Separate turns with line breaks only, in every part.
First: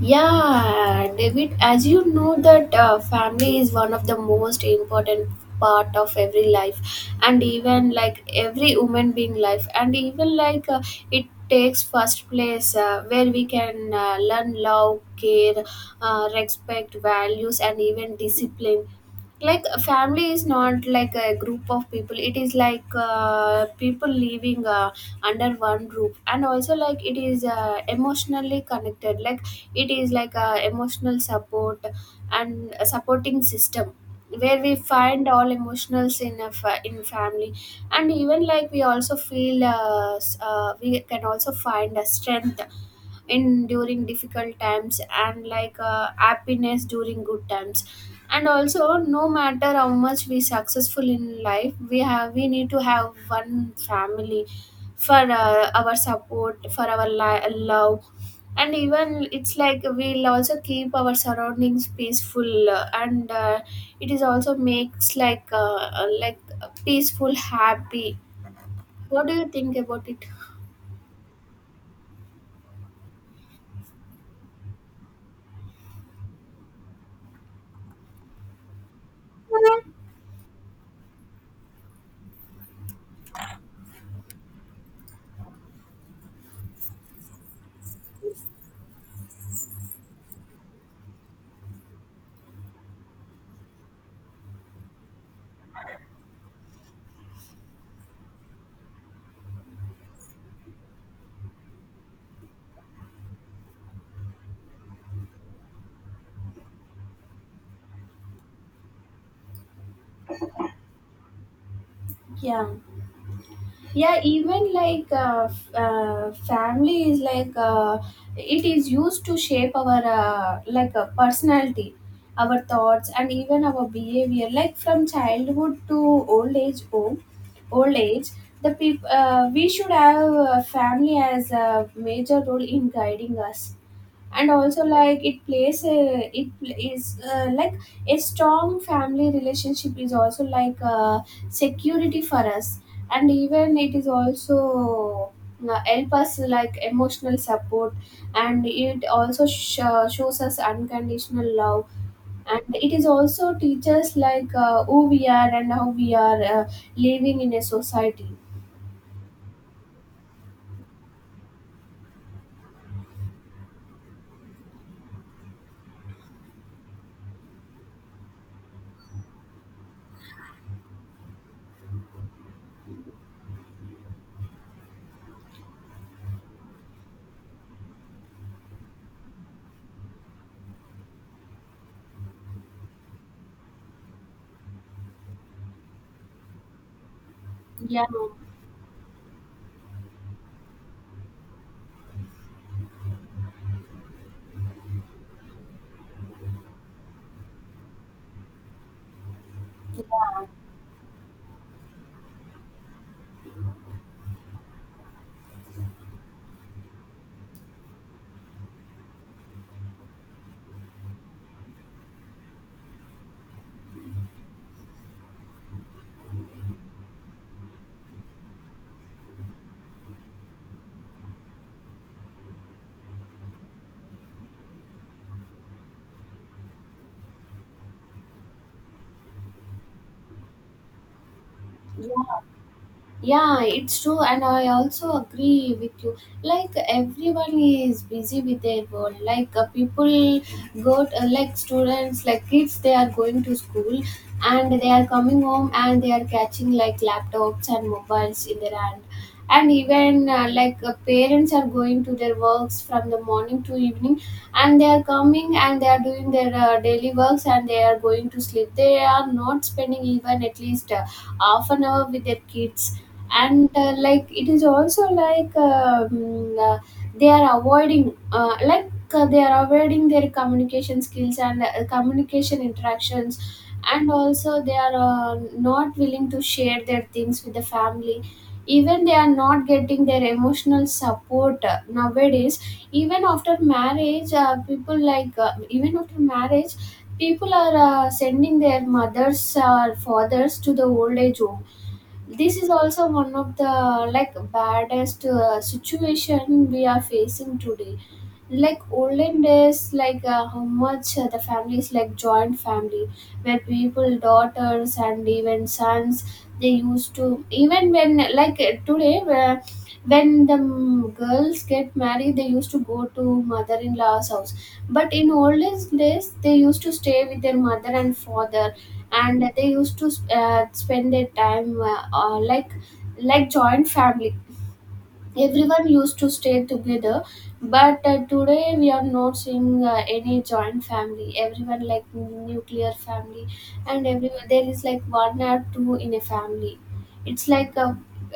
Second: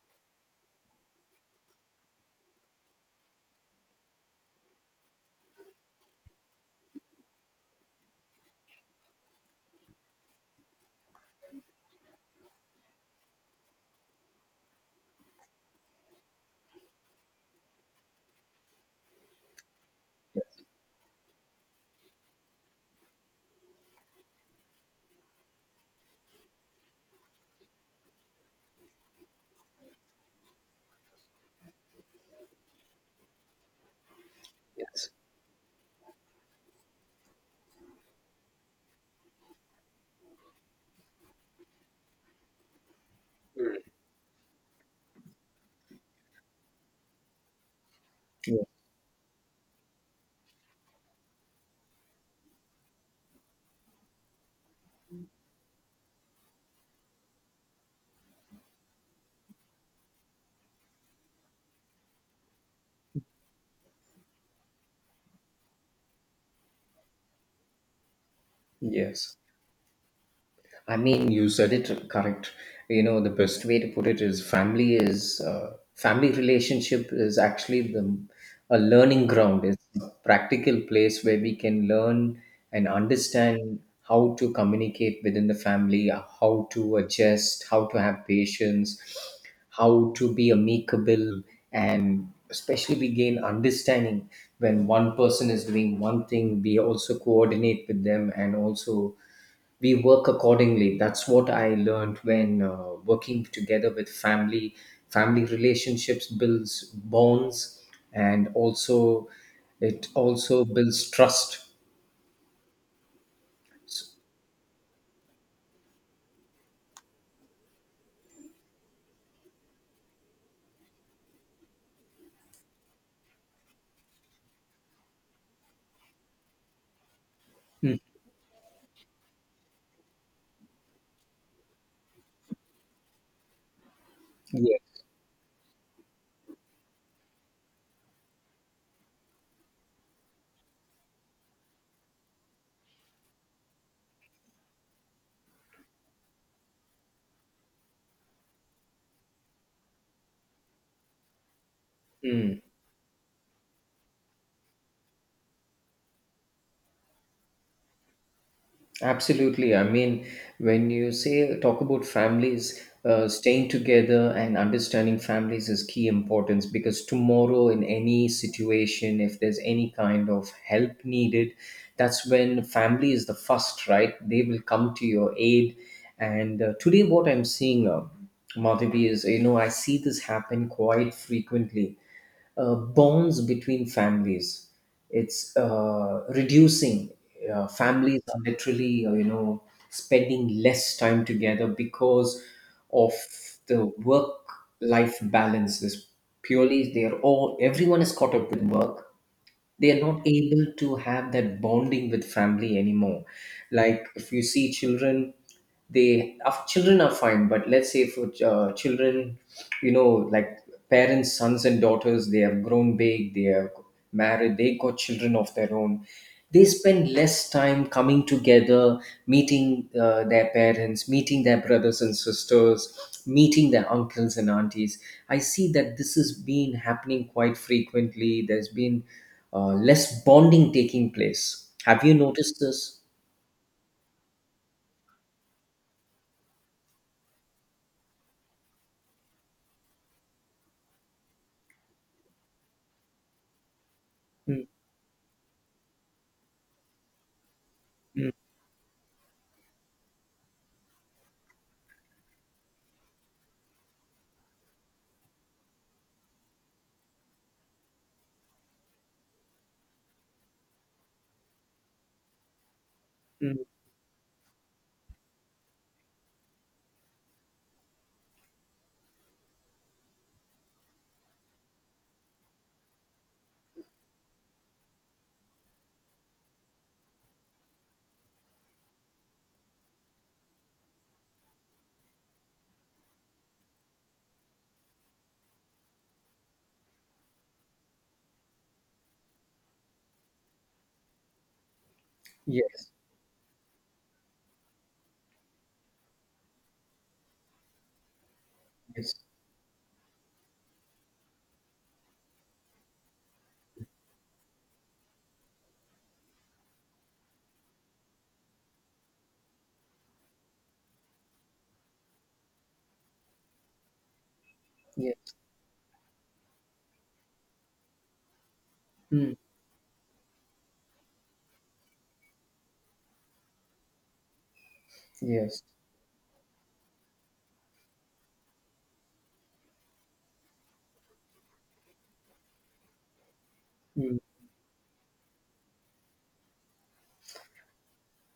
Yeah, David, as you know that family is one of the most important part of every life, and even like every human being life, and even it takes first place where we can learn love, care, respect, values and even discipline. Like a family is not like a group of people, it is like people living under one roof, and also like it is emotionally connected, like it is like a emotional support and a supporting system where we
Yes.
find all emotionals in in family, and even like we also feel we can also find a strength in
Mm.
during difficult times, and like happiness during good times. And
Yeah.
also, no matter how much we successful in life, we have we need to have one family for our support, for our love. And even it's like we'll also keep our surroundings peaceful, and it is also makes like peaceful happy. What do
Yes.
you think about it?
I mean, you said it correct. You know, the best way to put it is family relationship is actually the a learning ground. It's a practical place where we can learn and understand how to communicate within the family, how to adjust, how to have patience, how to be amicable, and especially we gain understanding when one person is doing one thing. We also coordinate with them, and also we work accordingly. That's what I learned when working together with family. Family relationships builds bonds, and also it also builds trust.
Yeah.
S-
Yeah, even family is like it is used to shape our personality, our thoughts and even our behavior, like from childhood to old age home, old
Mm.
age. The people, we should have family as a major role in guiding us. And
Yeah.
also like it plays a, it is like a strong family relationship is also like security for us, and even it is also help us like emotional support, and it also shows us unconditional love.
Mm.
And it is also teaches like who we are and how we are living in a society.
Absolutely. I mean, when you say talk about families, staying together and understanding families is key importance, because tomorrow, in any situation, if there's any kind of help needed, that's when family is the first, right? They will come to your aid. And today, what I'm seeing, Madhavi, is, you know, I see this happen quite frequently, bonds between families. It's reducing.
Yeah,
Families are literally, you know, spending less time together because of the work-life balance. Is purely they are all, everyone is caught up with work, they are not
yeah,
able to have that bonding with family anymore. Like if you see children, they of children are fine, but let's say for children, you know, like parents, sons and daughters, they have grown big, they are married, they got children of their own. They spend less time coming together, meeting their parents, meeting their brothers and sisters, meeting their uncles and aunties. I see that this has been happening quite frequently. There's been less bonding taking place. Have you
yeah.
noticed this?
Yeah, it's true, and I also agree with you. Like everyone is busy with their world. Like people go, to, like students, like kids, they are going to school,
Mm,
and they are coming home, and they are catching like laptops and
mm,
mobiles in their hand. And even parents are going to their works from the morning to evening, and they are coming and they are doing their daily works, and they are going to sleep. They are not spending even at least half an hour with their kids.
mm.
And like it is also they are avoiding they are avoiding their communication skills and communication interactions. And also they are not willing to share their things with the family. Even they are not getting their emotional support nowadays. Even after marriage, people like even after marriage, people are sending their mothers or fathers to the old age home. This is
Yes,
also one of the like baddest situation we are facing today. Like
yes,
olden days, like how much the families like joint family, where people daughters and even sons, they used to even when like today where when the girls get married, they used to go to mother-in-law's house, but in
yes,
olden days they used to stay with their mother and father,
mm,
and they used to spend their time like joint family,
yes.
everyone used to stay together. But today we are not seeing any joint family, everyone like nuclear family, and
Mm,
everyone there is like one or two in a family. It's like a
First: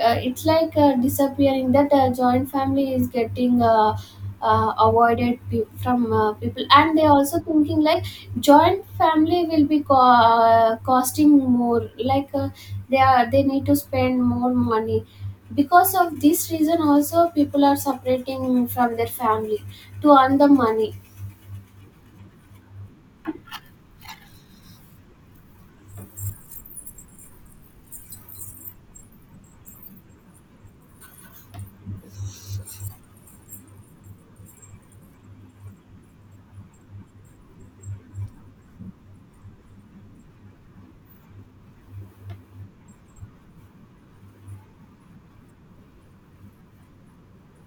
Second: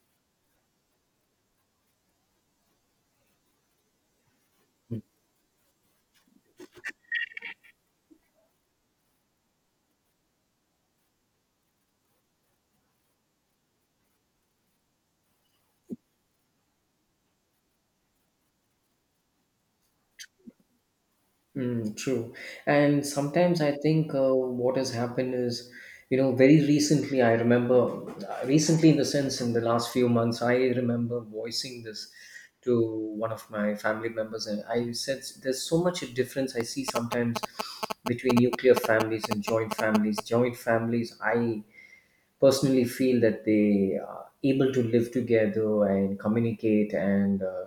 it's like disappearing that joint family is getting
mm,
avoided from people, and they also thinking like joint family will be costing more, like they are they need to spend more money. Because of this reason also, people are separating from their family to earn the money.
mm, true. And sometimes I think what has happened is, you know, very recently, I remember, recently in the sense in the last few months, I remember voicing this to one of my family members, and I said, there's so much a difference I see sometimes between nuclear families and joint families. Joint families, I personally feel that they are able to live together and communicate, and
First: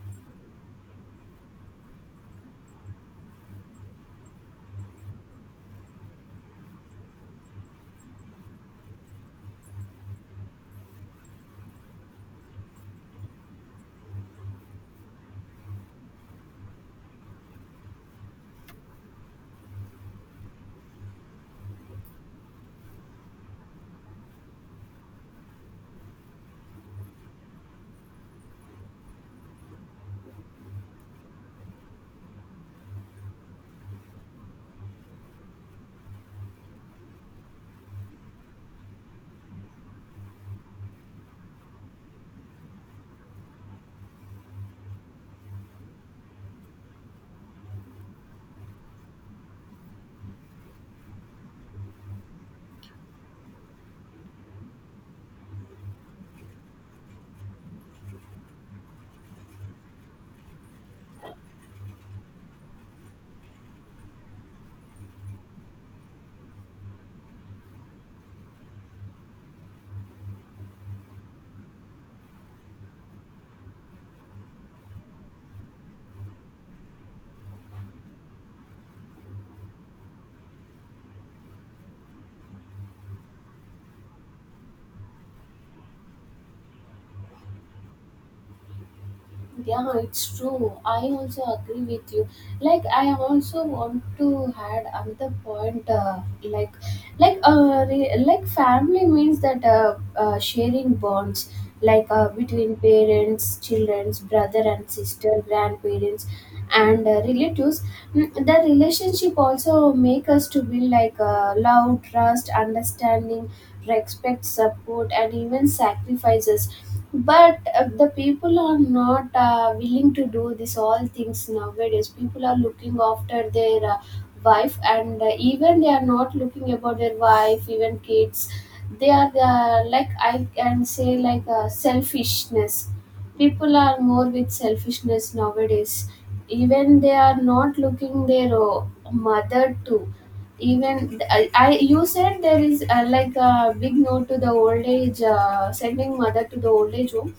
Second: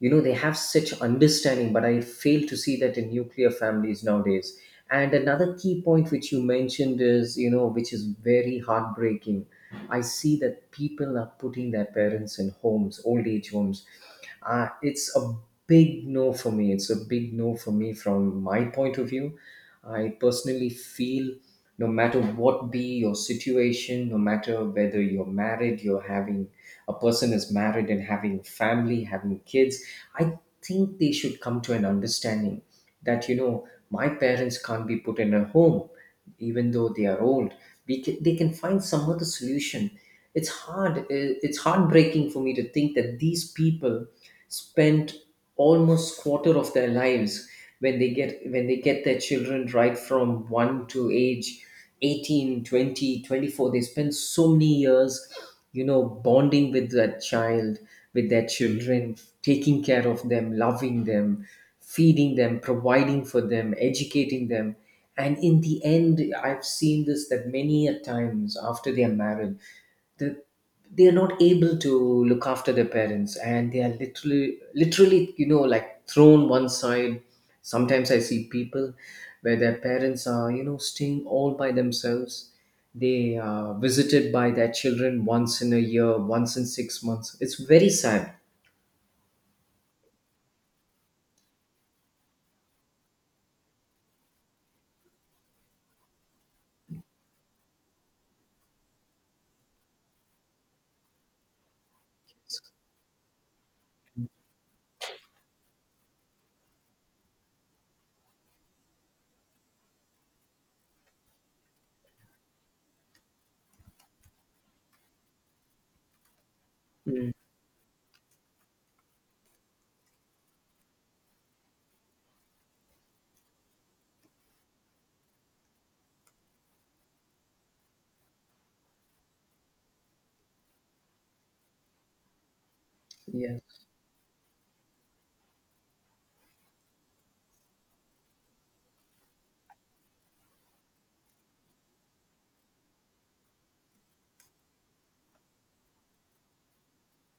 you know, they have such understanding, but I fail to see that in nuclear families nowadays. And another key point which you mentioned is, you know, which is very heartbreaking. I see that people are putting their parents in homes, old age homes. It's a big no for me, it's a big no for me, from my point of view. I personally feel, no matter what be your situation, no matter whether you're married, you're having, a person is married and having family, having kids, I think they should come to an understanding that, you know, my parents can't be put in a home, even though they are old. We can, they can find some other solution. It's hard, it's heartbreaking for me to think that these people spent almost quarter of their lives. When they get, their children, right from 1 to age 18, 20, 24, they spend so many years, you know, bonding with that child, with their children, taking care of them, loving them, feeding them, providing for them, educating them. And in the end, I've seen this, that many a times after they are married, the, they are not able to look after their parents, and they are literally, you know, like thrown one side. Sometimes I see people where their parents are, you know, staying all by themselves. They are visited by their children once in a year, once in 6 months. It's very sad.
Yeah, it's true, I also agree with you. Like I also want to add another point, like family means that sharing bonds like between parents, childrens, brother and sister, grandparents, and relatives. The relationship also make us to build like love, trust, understanding, respect, support, and even sacrifices.
Mm.
But the people are not willing to do this all things nowadays. People are looking after their wife, and even they are not looking about their wife, even kids, they are like I can say like selfishness. People
Yes.
are more with selfishness nowadays. Even they are not looking their mother too. Even I you said there is like a big no to the old age, sending mother to the old age home.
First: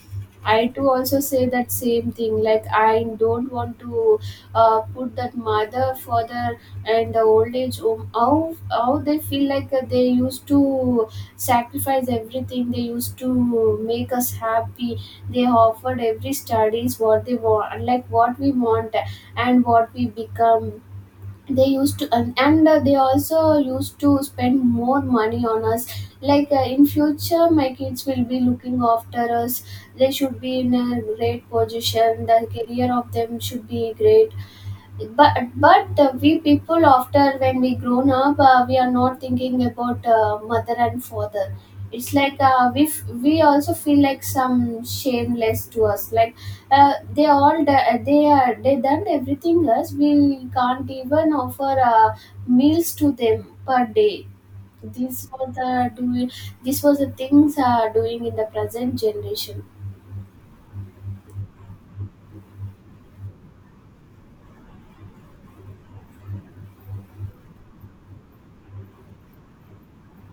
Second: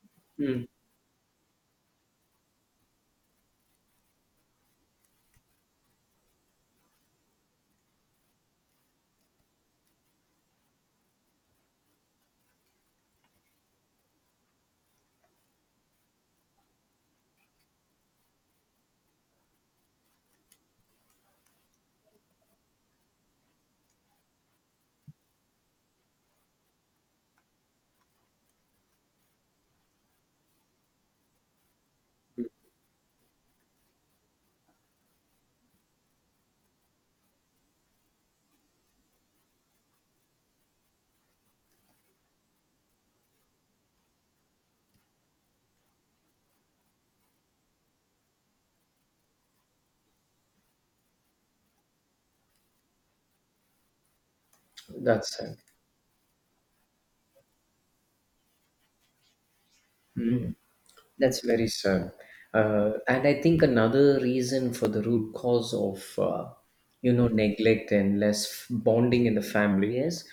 I
Mm.
too also say that same thing, like I don't want to put that mother father and the old age home. How they feel like, they used to sacrifice everything, they used to make us happy. They offered every studies what they want, like what we want and what we become. They used to and they also used to spend more money on us like in future my kids will be looking after us, they should be in a great position, the career of them should be great. But we people after when we grown up, we are not thinking about mother and father. It's like we also feel like some shameless to us, like they they are they done everything us, we can't even offer meals to them per day. These
That's
were
sad.
the doing, these was the things are doing in the present generation.
Mm. That's very sad. And I think another reason for the root cause of, you know, neglect and less bonding in the family, is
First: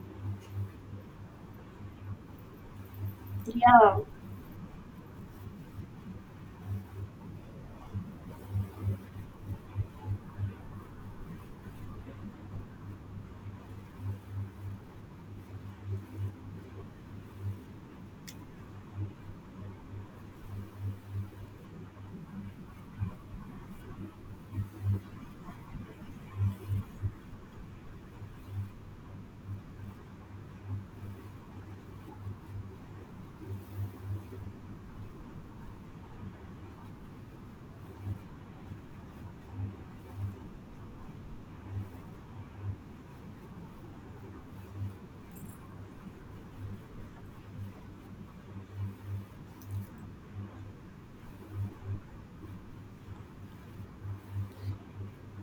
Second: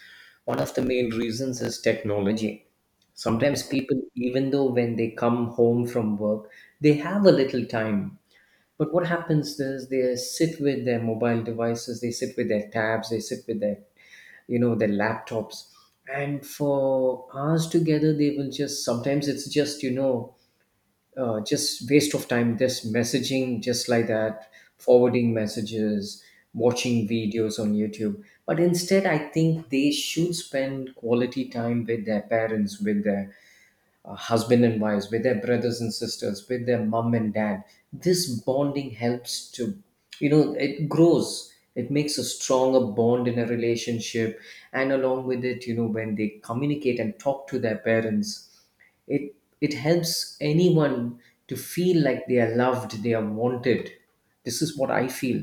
one of the main reasons is technology. Sometimes
Yeah.
people, even though when they come home from work, they have a little time, but what happens is they sit with their mobile devices, they sit with their tabs, they sit with their, you know, their laptops. And for hours together, they will just, sometimes it's just, you know, just waste of time, just messaging, just like that, forwarding messages, watching videos on YouTube. But instead, I think they should spend quality time with their parents, with their husband and wives, with their brothers and sisters, with their mom and dad. This bonding helps to, you know, it grows, it makes a stronger bond in a relationship. And along with it, you know, when they communicate and talk to their parents, it it helps anyone to feel like they are loved, they are wanted. This is what I feel.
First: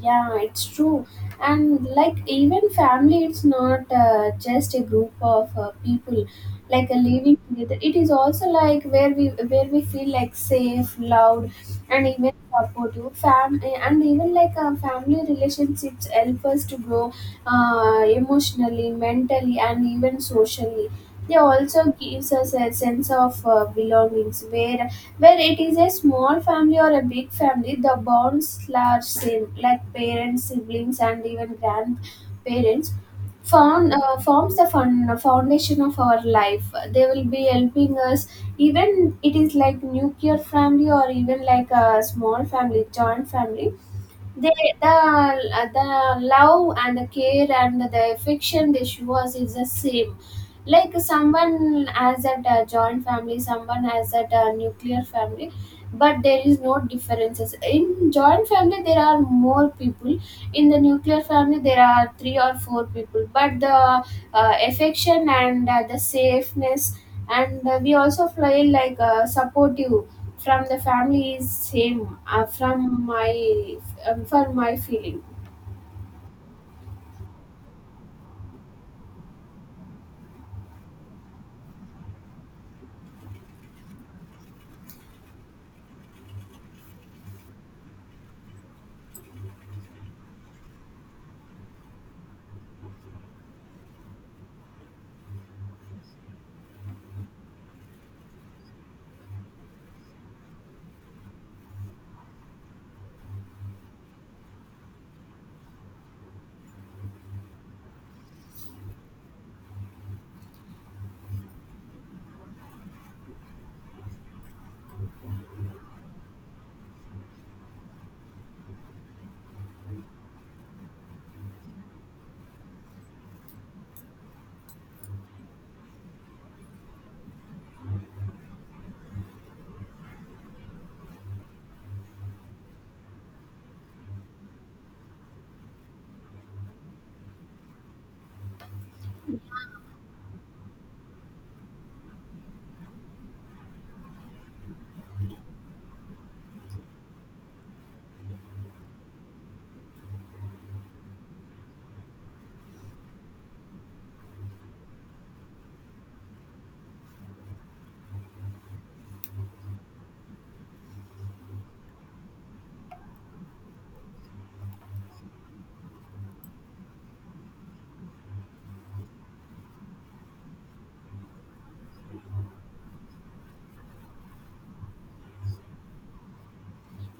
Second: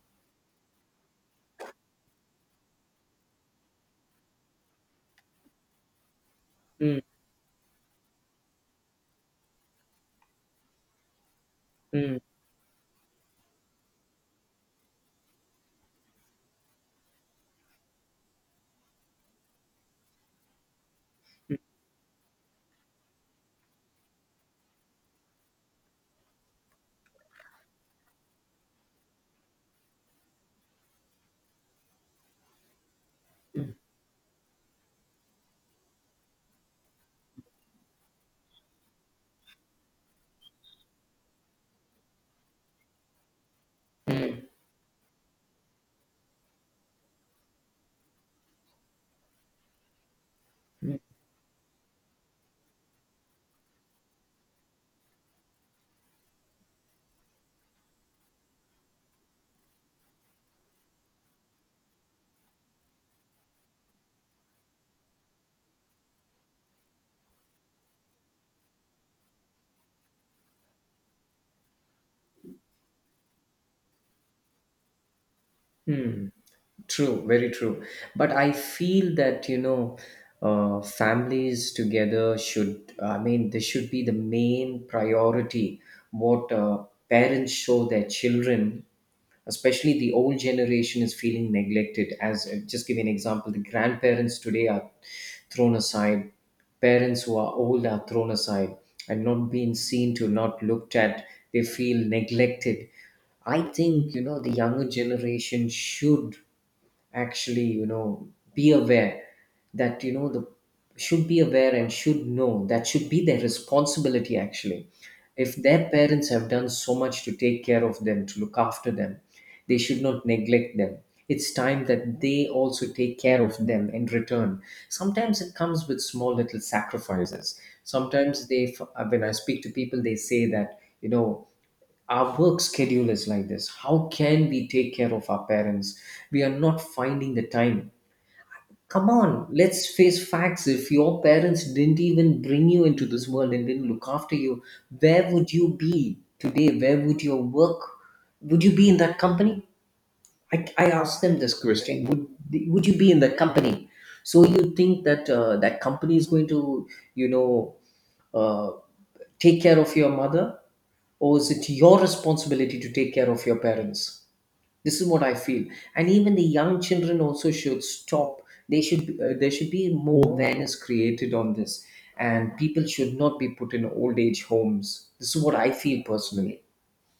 Yeah, it's true. And like even family, it's not just a group of people like
Mm,
living together. It is also like where we feel like safe, loud, and
mm,
even supportive. Fam and even like family relationships help us to grow emotionally, mentally, and even socially. They also gives us a sense of belongings, where it is a small family or a big family, the bonds are same like parents, siblings, and even grandparents
mm,
found forms the foundation of our life. They will be helping us, even it is like nuclear family or even like a small family joint family.
mm,
They the love and the care and the affection they show us is the same, like
mm.
someone has that joint family, someone has that nuclear family. But there is no differences. In joint family there are more people, in the nuclear family there are three or four people, but the affection and the safeness and we also feel like supportive from the family is same, from my for my feeling.
Hmm. True, very true. But I feel that, you know, families together should, I mean, this should be the main priority. What parents show their children, especially the old generation, is feeling neglected. As just give you an example, the grandparents today are thrown aside, parents who are old are thrown aside, and not being seen to, not looked at. They feel neglected. I think, you know, the younger generation should actually, you know, be aware that, you know, the should be aware and should know that should be their responsibility, actually. If their parents have done so much to take care of them, to look after them, they should not neglect them. It's time that they also take care of them in return. Sometimes it comes with small little sacrifices. Sometimes when I speak to people, they say that, you know, our work schedule is like this, how can we take care of our parents? We are not finding the time. Come on, let's face facts. If your parents didn't even bring you into this world and didn't look after you, where would you be today? Where would your work, would you be in that company? I asked them this question, would you be in that company? So you think that that company is going to, you know, uh, take care of your mother, or is it your responsibility to take care of your parents? This is what I feel. And even the young children also should stop. They should, there should be more awareness created on this, and people should not be put in old age homes. This is what I feel, personally.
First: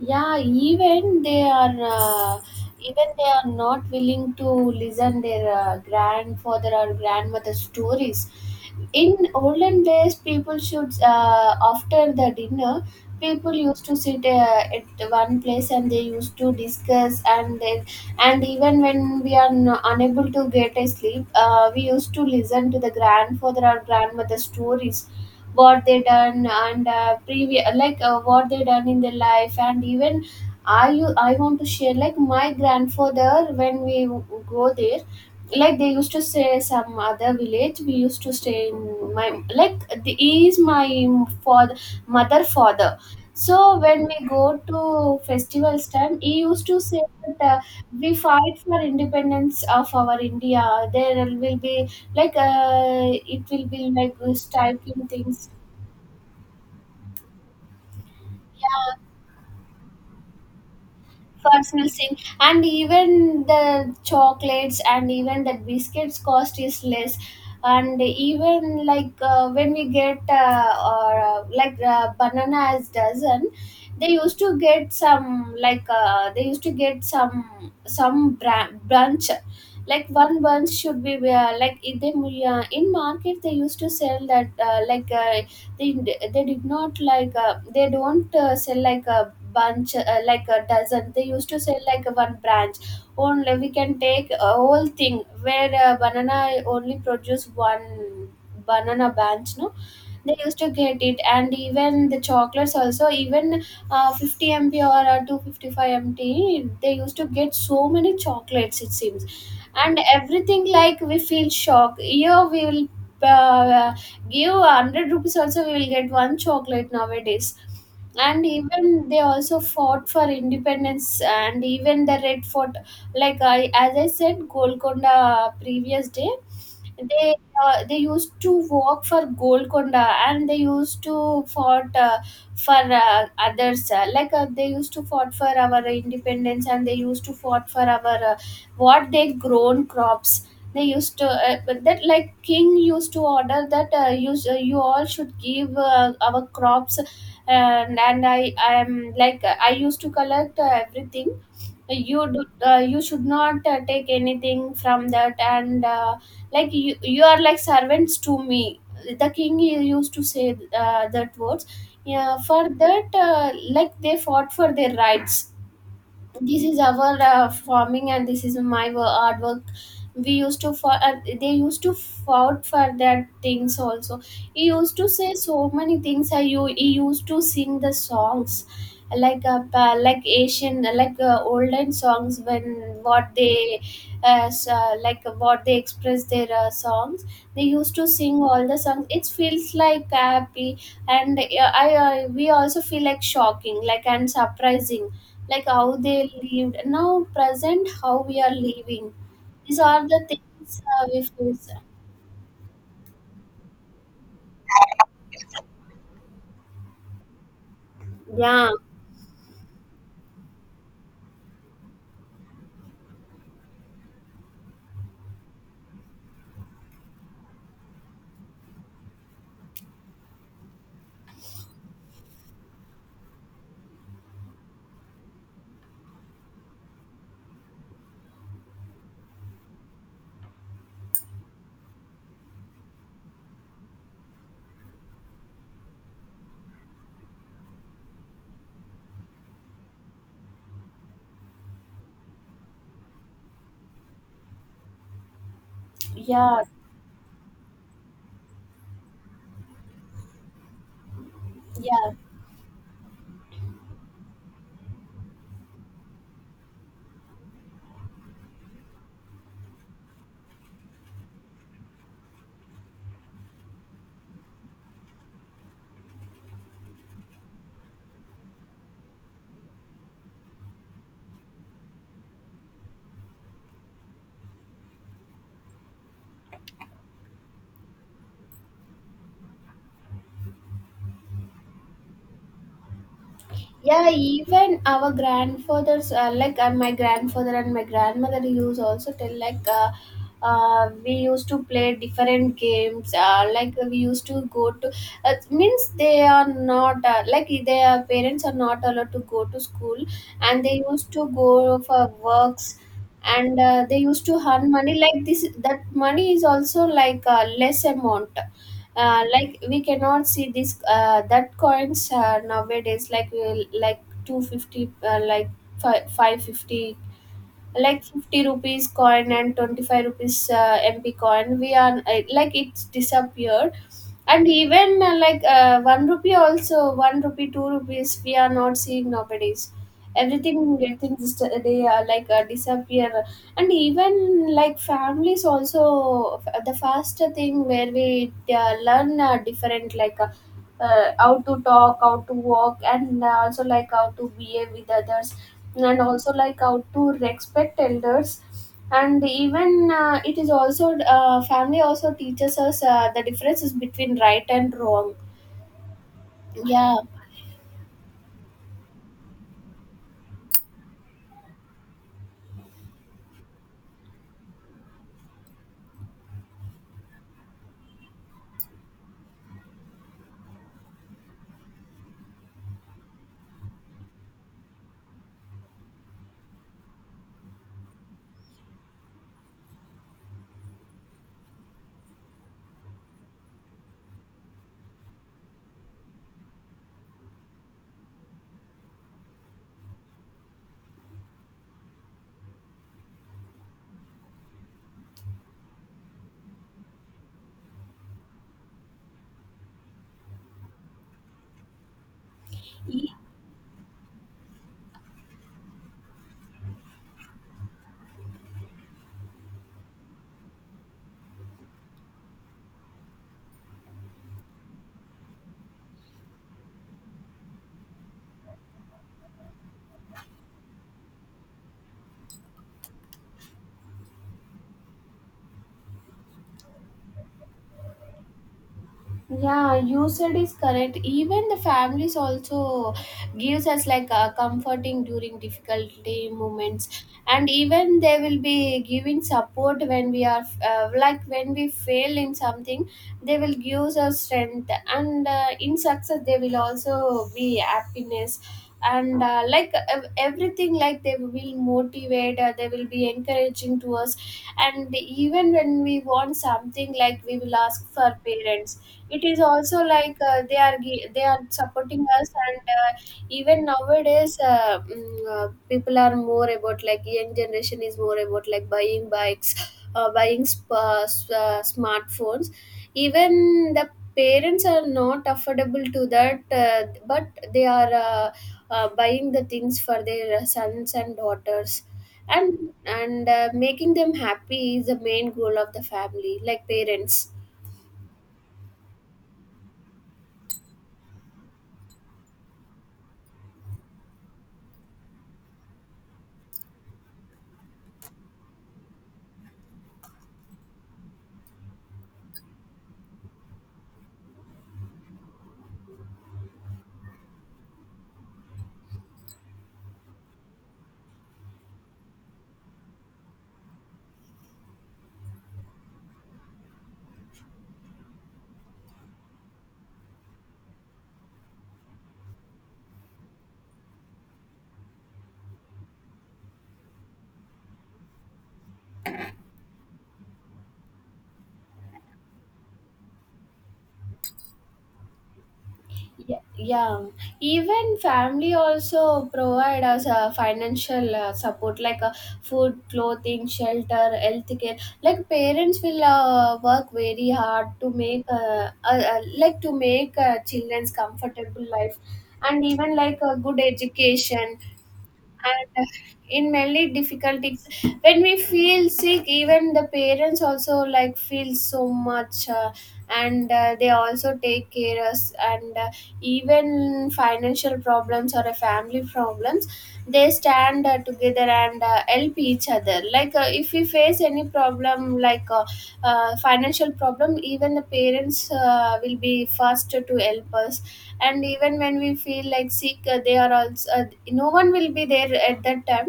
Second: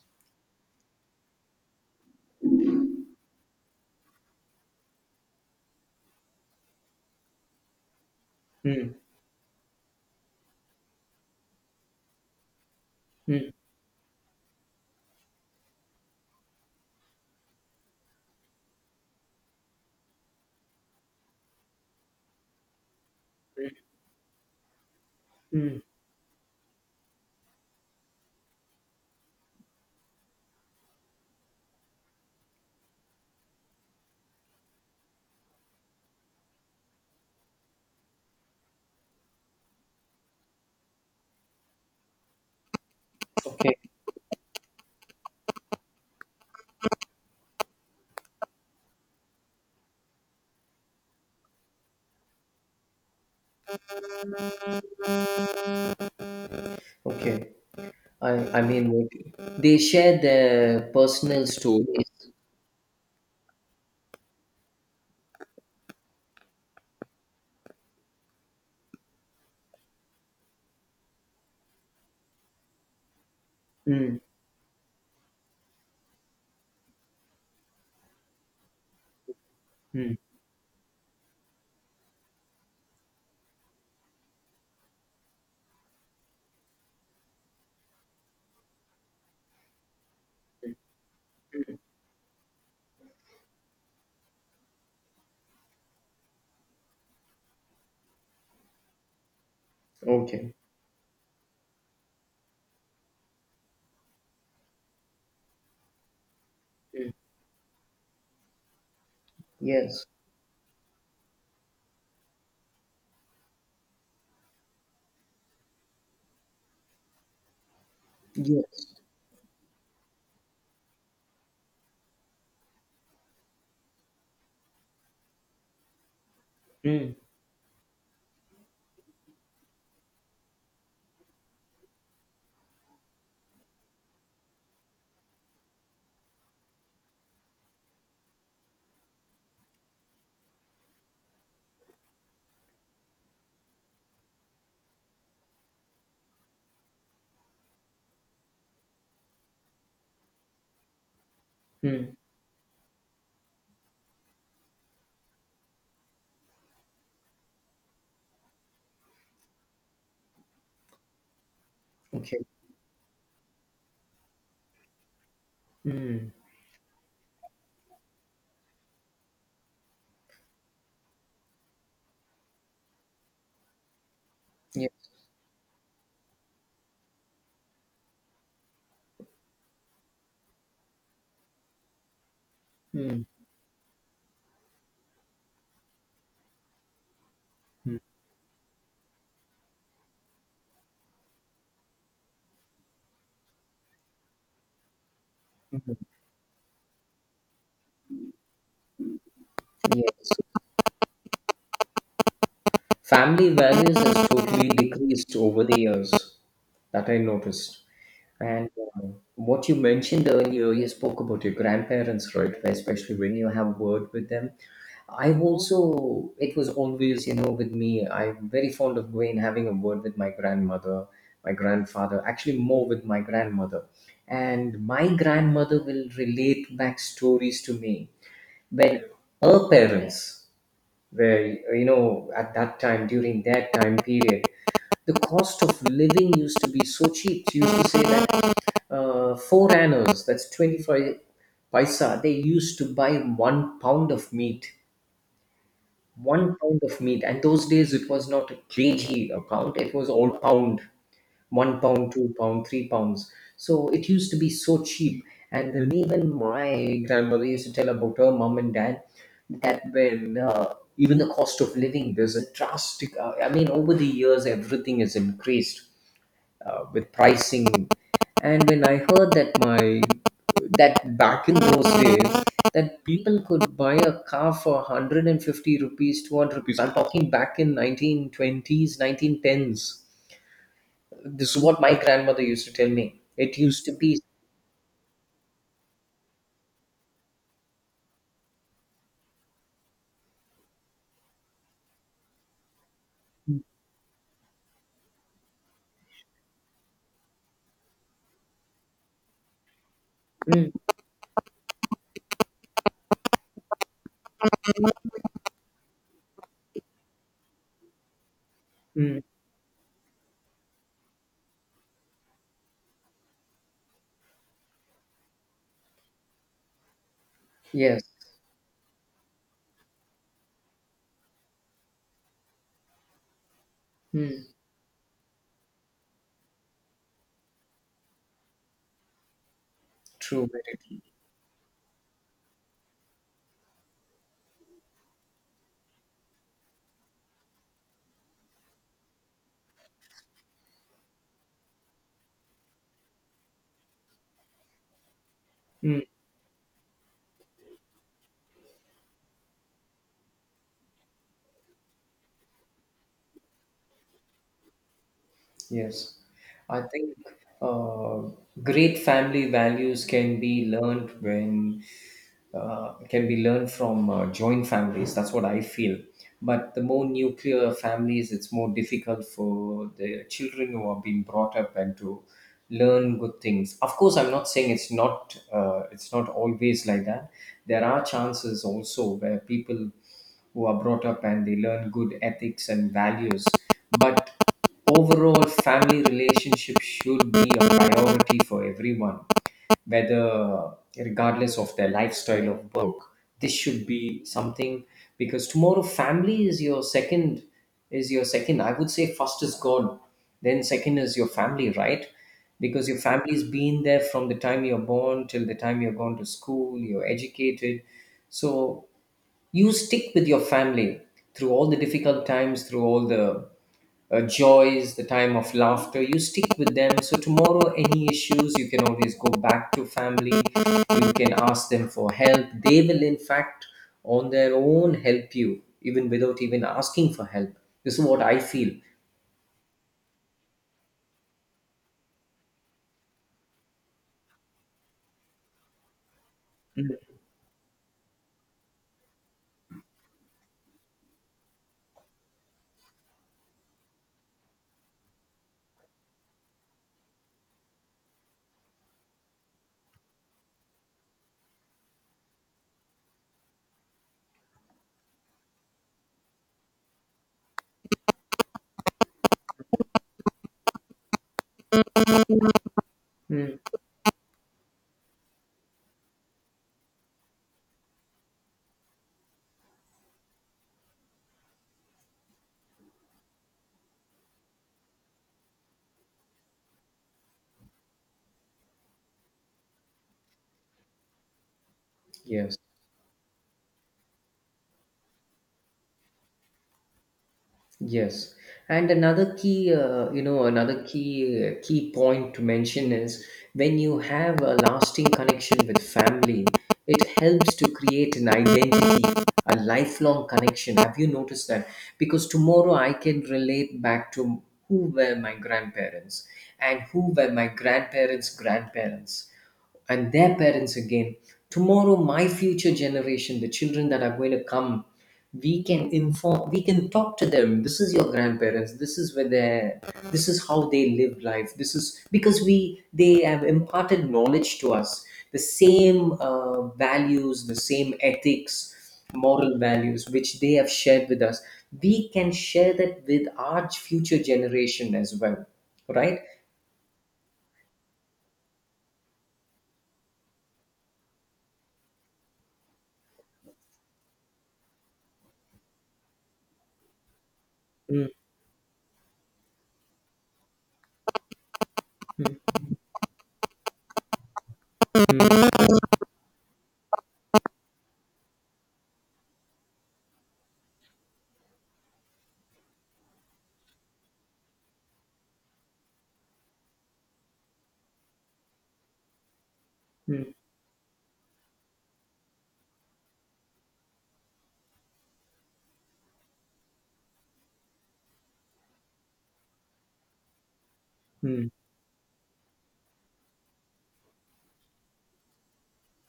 Yeah, even they are not willing to listen their grandfather or grandmother stories.
Mm,
In olden days, people should, after the dinner, people
mm,
used to sit at one place and they used to discuss, and then and even when we are unable to get a sleep, we used to listen to the grandfather or grandmother stories,
mm.
what they done and previous like what they done in their life. And even I want to share, like my grandfather, when we go there, like they used to stay some other village, we used to stay in my like the, he is my father, mother father.
Okay.
So when we go to festivals time, he used to say that we fight for independence of our India. There will be like it will be like striking things.
Okay. I i mean,
Yeah,
what- they share their personal
personal
stories.
thing, and even the chocolates and even the biscuits cost is less, and even like when we get or like banana as dozen, they
Mm,
used to get some, like they used to get branch, like
mm.
one bunch should be like in the in market. They used to sell that, like they they did not, like they don't sell like a bunch, like a dozen. They used to sell like one branch, only we can take a whole thing, where banana only produce one banana branch, no, they
Okay.
used to get it. And even the chocolates also, even 50 mp or 255 MT, they
Mm.
used to get so many chocolates, it seems. And
Yes.
everything, like we feel shock here, we will uh, give 100 rupees also, we will get one chocolate nowadays. And
Yes.
even they also fought for independence, and even the Red Fort, like I, as I said, Golconda previous day,
Mm,
they they used to walk for Golconda, and they used to fought for others, like they used to fought for our independence, and they used to fought for our what they grown crops. They used to but that like king used to order that you, you all should give our crops, and I am like I used to collect everything.
mm.
You do, you should not take anything from that, and like you are like servants to me, the king used to say that words. Yeah,
Okay.
for that, like they fought for their rights.
Mm.
This is our farming, and this is my hard work, we used to for they used to fought for that things also. He used to
Yes.
say so many things, you he used to sing the songs, like like Asian, like olden songs, when
Mm.
what they like what they express their songs, they used
Mhm.
to sing all the songs, it feels like happy. And I we also feel like shocking, like, and surprising, like how they lived now, present how we are living. These are the
Yes.
things we face.
Family values has totally decreased over the years, that I noticed. And what you mentioned earlier, you spoke about your grandparents, right? Especially when you have word with them. I've also, it was always, you know, with me, I'm very fond of going, having a word with my grandmother, my grandfather, actually more with my grandmother. And my grandmother will relate back stories to me when our parents were, you know, at that time, during that time period, the cost of living used to be so cheap. She used to say that, 4 annas, that's 25 paisa, they used to buy 1 pound of meat, one
Yeah,
pound of meat. And those days it was not a kg account, it was all pound, 1 pound,
yeah.
2 pound, 3 pounds. So it used to be so cheap. And then even my grandmother used to tell about her mom and dad, that when, even the cost of living, there's a drastic, I mean, over the years, everything has increased with pricing. And when I heard that my, that back in those days, that people could buy a car for 150 rupees, 200 rupees. I'm talking back in 1920s, 1910s. This is what my grandmother used to tell me. It used to
Yeah,
be.
even our grandfathers, like my grandfather and my grandmother, used also tell, like we used to play different games. Like we used to go to, means they are not, like their parents are not allowed to go to school, and
Mm,
they used to go for works, and they used to earn money like this. That money is also like a less amount,
mm,
like we cannot see this that coins nowadays, like like 250, like 550,
yes.
like 50 rupees coin and 25 rupees mp coin, we are like it's disappeared. And
Mm,
even like 1 rupee also, 1 rupee 2 rupees we are not seeing nowadays,
true.
everything
Very
getting, they like disappear. And even like families also, the first thing where we learn different, like how to talk, how to walk, and also like how to behave with others, and
true.
also like how to respect elders. And even it is also family also teaches us the differences between right and wrong.
Yes, I
Yeah.
think uh, great family values can be learned when, can be learned from joint families. That's what I feel. But the more nuclear families, it's more difficult for the children who are being brought up and to learn good things. Of course, I'm not saying it's not, it's not always like that. There are chances also where people who are brought up and they learn good ethics and values, but overall, family relationships should be a priority for everyone, whether, regardless of their lifestyle of work. This should be something, because tomorrow family is your second, I would say first is God, then second is your family, right? Because your family's been there from the time you're born till the time you're gone to school, you're educated. So you stick with your family through all the difficult times, through all the joys, the time of laughter, you stick with them. So, tomorrow, any issues, you can always go back to family. You can ask them for help. They will, in fact, on their own help you, even without even asking for help. This is what I feel.
Yeah, you said is correct, even the families also gives us like a comforting during difficulty moments, and even they will be giving support when we are, like when we fail in something, they will give us strength. And in success they will also be happiness. And like everything, like they will motivate, they will be encouraging to us. And even when we want something, like we will ask for parents, it is also like they are supporting us, and
Mm.
even nowadays people are more about, like young generation is more about like buying bikes smartphones. Even the parents are not affordable to that, but they are buying the things for their sons and daughters.
Yes.
And making them happy is the main goal of the family, like parents.
Yes, and another key, another key point to mention is when you have a lasting connection with family, it helps to create an identity, a lifelong connection. Have you noticed that? Because tomorrow I can relate back to who were my grandparents and who were my grandparents' grandparents and their parents again. Tomorrow, my future generation, the children that are going to come, we can inform, we can talk to them. This is your grandparents. This is where this is how they lived life. This is because they have imparted knowledge to us. The same values, the same ethics, moral values which they have shared with us. We can share that with our future generation as well, right?
Yeah, yeah. Even family also provide us a financial support, like food, clothing, shelter, health care. Like parents will work very hard to
Mm,
make like to make children's comfortable life, and even like a good education. And in mainly difficulties, when we feel sick, even the parents also like feel so much, and they also take care us, and even financial problems or a family problems, they
mm,
stand together and help each other. Like if we face any problem, like financial problem, even the parents will be first to help us. And
mm,
even when we feel like sick, they are also no one will be there at that time,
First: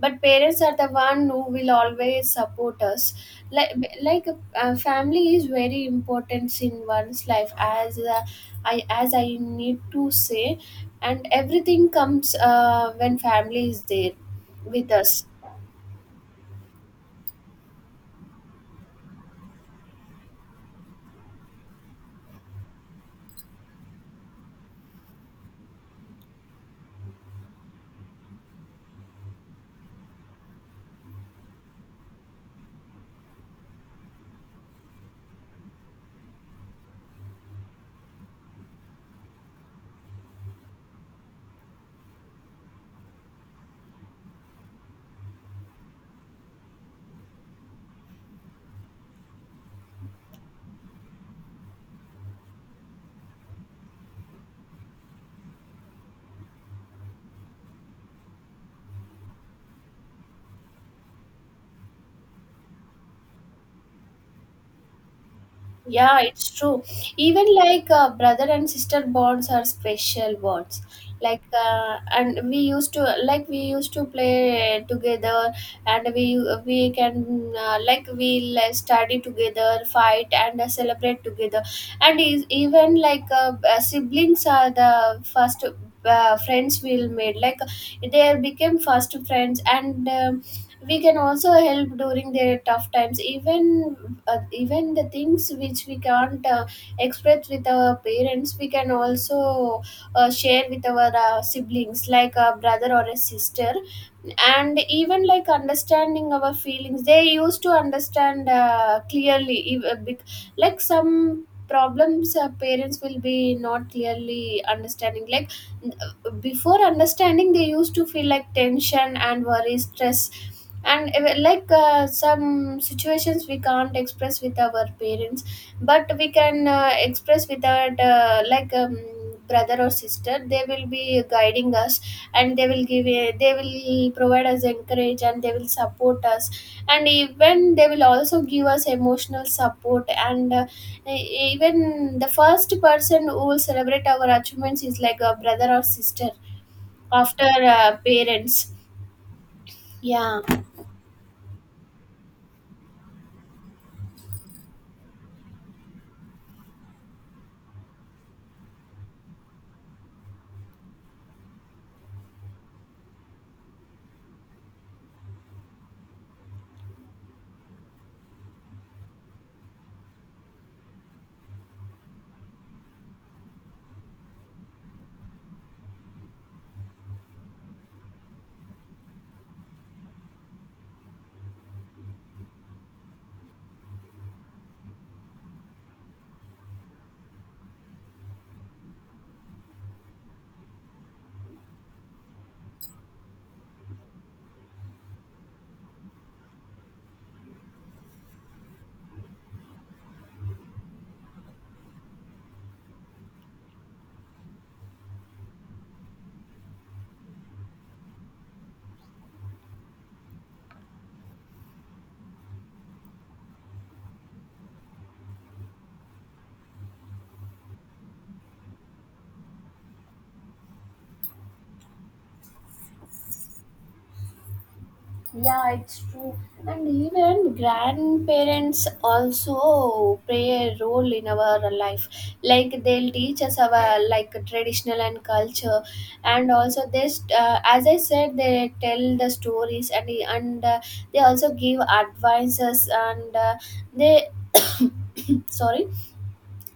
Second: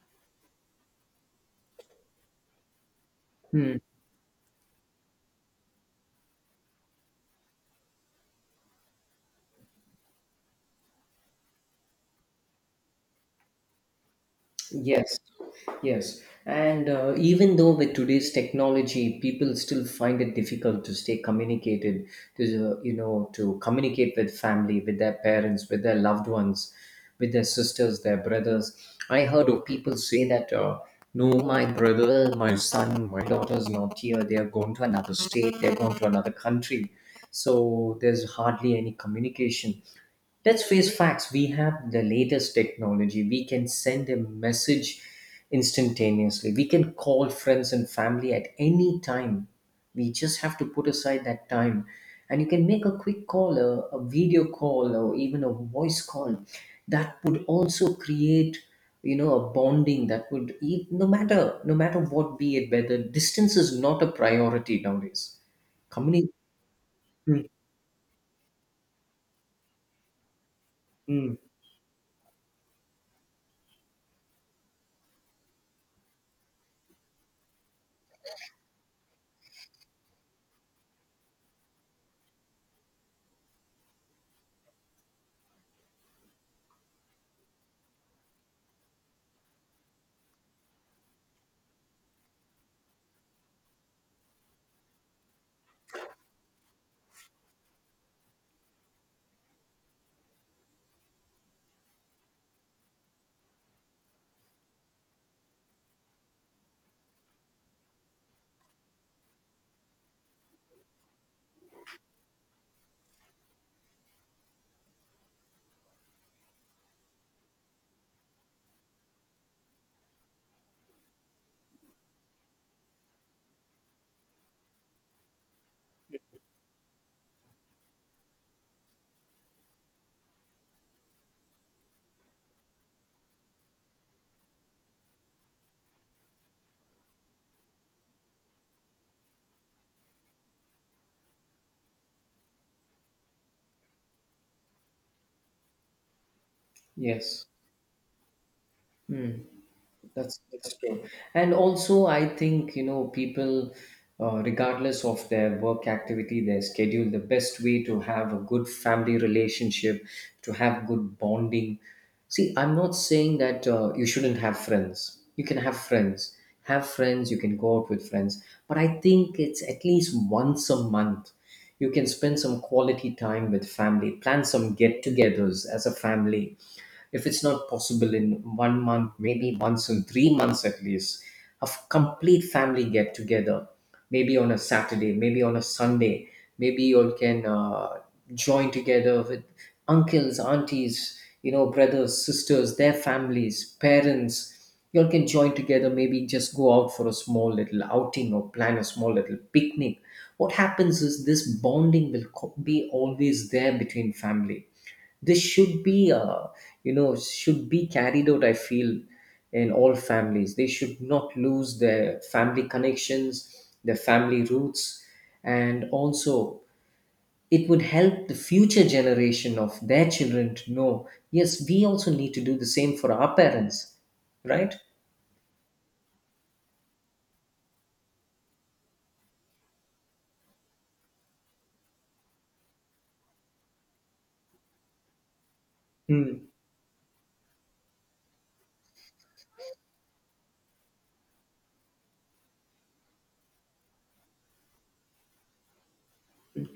but parents are the one who will always support us. like
mm.
like family is very important in one's life, as I, as I need to say, and everything comes when family is there with us.
Yes, yes. And even though with today's technology, people still find it difficult to stay communicated, to, to communicate with family, with their parents, with their loved ones, with their sisters, their brothers. I heard of people say that, no, my brother, my son, my daughter's not here. They are going to another state. They're going to another country. So there's hardly any communication. Let's face facts, we have the latest technology. We can send a message instantaneously. We can call friends and family at any time. We just have to put aside that time. And you can make a quick call, a video call, or even a voice call. That would also create, a bonding that would, no matter what be it, whether distance is not a priority nowadays.
Yeah,
Community.
it's true. Even
Mm,
like brother and sister bonds are special bonds.
mm,
Like and we used to like we used to play together, and we can, like we like, study together, fight and celebrate together. And is, even like siblings are the first friends we'll made. Like they became first friends. And um, we can also help during their tough times, even even the things which we can't express with our parents, we can also share with our siblings, like a brother or a sister. And even like understanding our feelings, they used to understand clearly, like some problems, parents will be not clearly understanding, like before understanding they used to feel like tension and worry stress. And like some situations we can't express with our parents, but we can express with our like brother or sister, they will be guiding us. And they will give a, they will provide us encourage, and they will support us. And even they will also give us emotional support, and even the first person who will celebrate our achievements is like a brother or sister, after
yes.
parents.
Mm. That's
Yeah.
that's true. And also, I think you know people, regardless of their work activity, their schedule, the best way to have a good family relationship, to have good bonding. See, I'm not saying that you shouldn't have friends. You can have friends. Have friends. You can go out with friends. But I think it's at least once a month. You can spend some quality time with family. Plan some get-togethers as a family if it's not possible in one month, maybe once in 3 months at least, complete family get together, maybe on a Saturday, maybe on a Sunday, maybe you all can join together with uncles, aunties, you know, brothers, sisters, their families, parents. You all can join together, maybe just go out for a small little outing or plan a small little picnic. What happens is this be always there between family. This should be should be carried out, I feel, in all families. They should not lose their family connections, their family roots, and also it would help the future generation of their children to know, yes, we also need to do the same for our parents, right?
Yeah, it's true. And even grandparents also play a role in our life. Like they'll teach us our like traditional and culture, and
Mm.
also this, as I said, they tell the stories, and they also give advices, and they sorry,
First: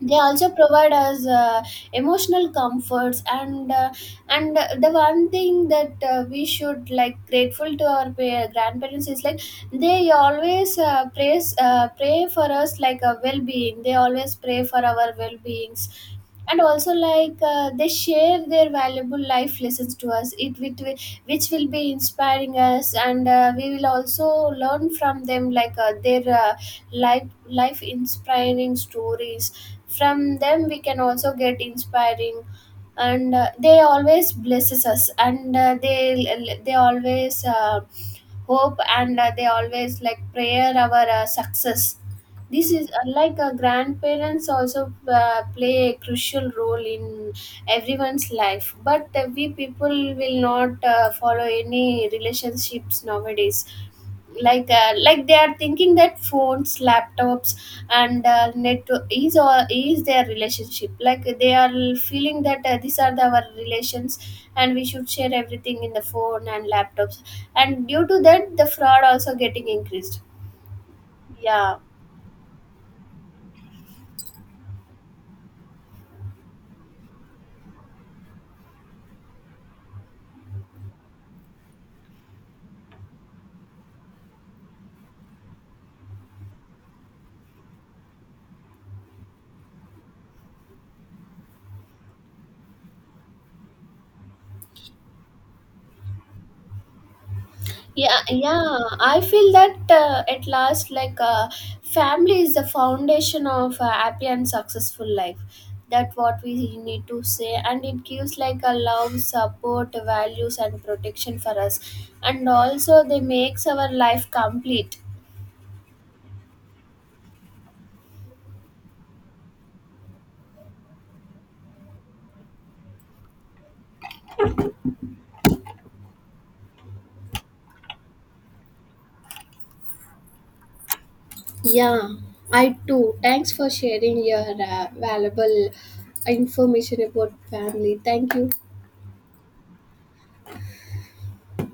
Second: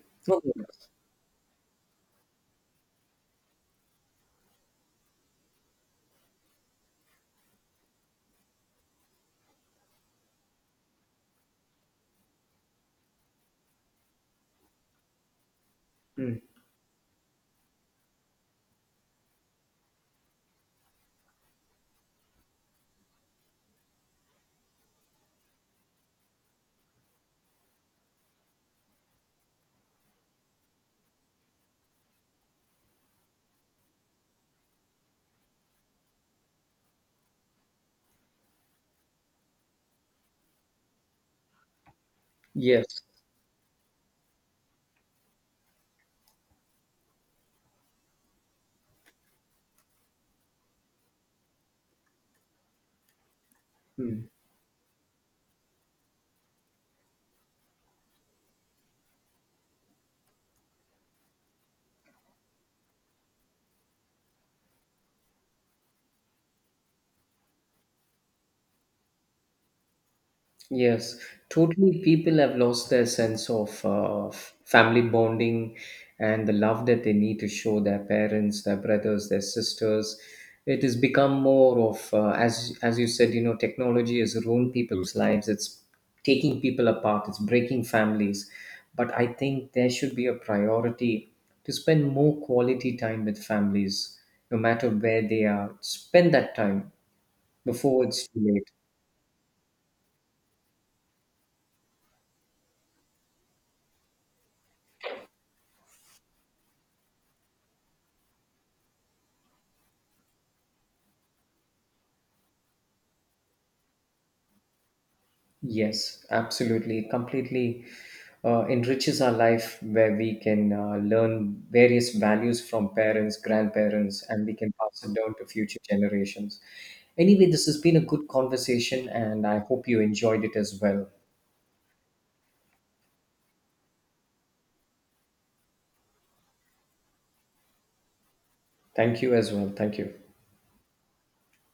they also
Okay.
provide us emotional comforts. And and the one thing that we should like grateful to our grandparents is, like they always praise pray for us like a well-being, they always pray for our well-beings.
Mm.
And also like they share their valuable life lessons to us, it with which will be inspiring us, and we will also learn from them, like their life inspiring stories from them, we can also get inspiring. And they always blesses us, and they always hope, and they always like prayer our success. This
Yes.
is like grandparents also play a crucial role in everyone's life, but we people will not follow any relationships nowadays.
Mm.
Like like they are thinking that phones, laptops, and net is or is their relationship, like they are feeling that these are the, our relations, and we should share everything in the phone and laptops. And due to that, the fraud also getting increased.
Yes,
Yeah,
totally. People have lost their sense of family bonding and the love that they need to show their parents, their brothers, their sisters. It has become more of, as you said, you know, technology has ruined people's lives. It's taking people apart. It's breaking families. But I think there should be a priority to spend more quality time with families, no matter where they are. Spend that time before
yeah,
it's too late.
yeah, I feel that at last, like family is the foundation of a happy and successful life. That what we need to say, and it gives like a love, support, values and protection for us. And also they makes our life complete.
Yes, absolutely. It completely enriches our life where we can learn various values from parents, grandparents, and we can pass it down to future generations. Anyway, this has been a good conversation, and I hope you enjoyed it as well.
Yeah, I too. Thanks for sharing your valuable information about family. Thank you.
Thank you as well. Thank you.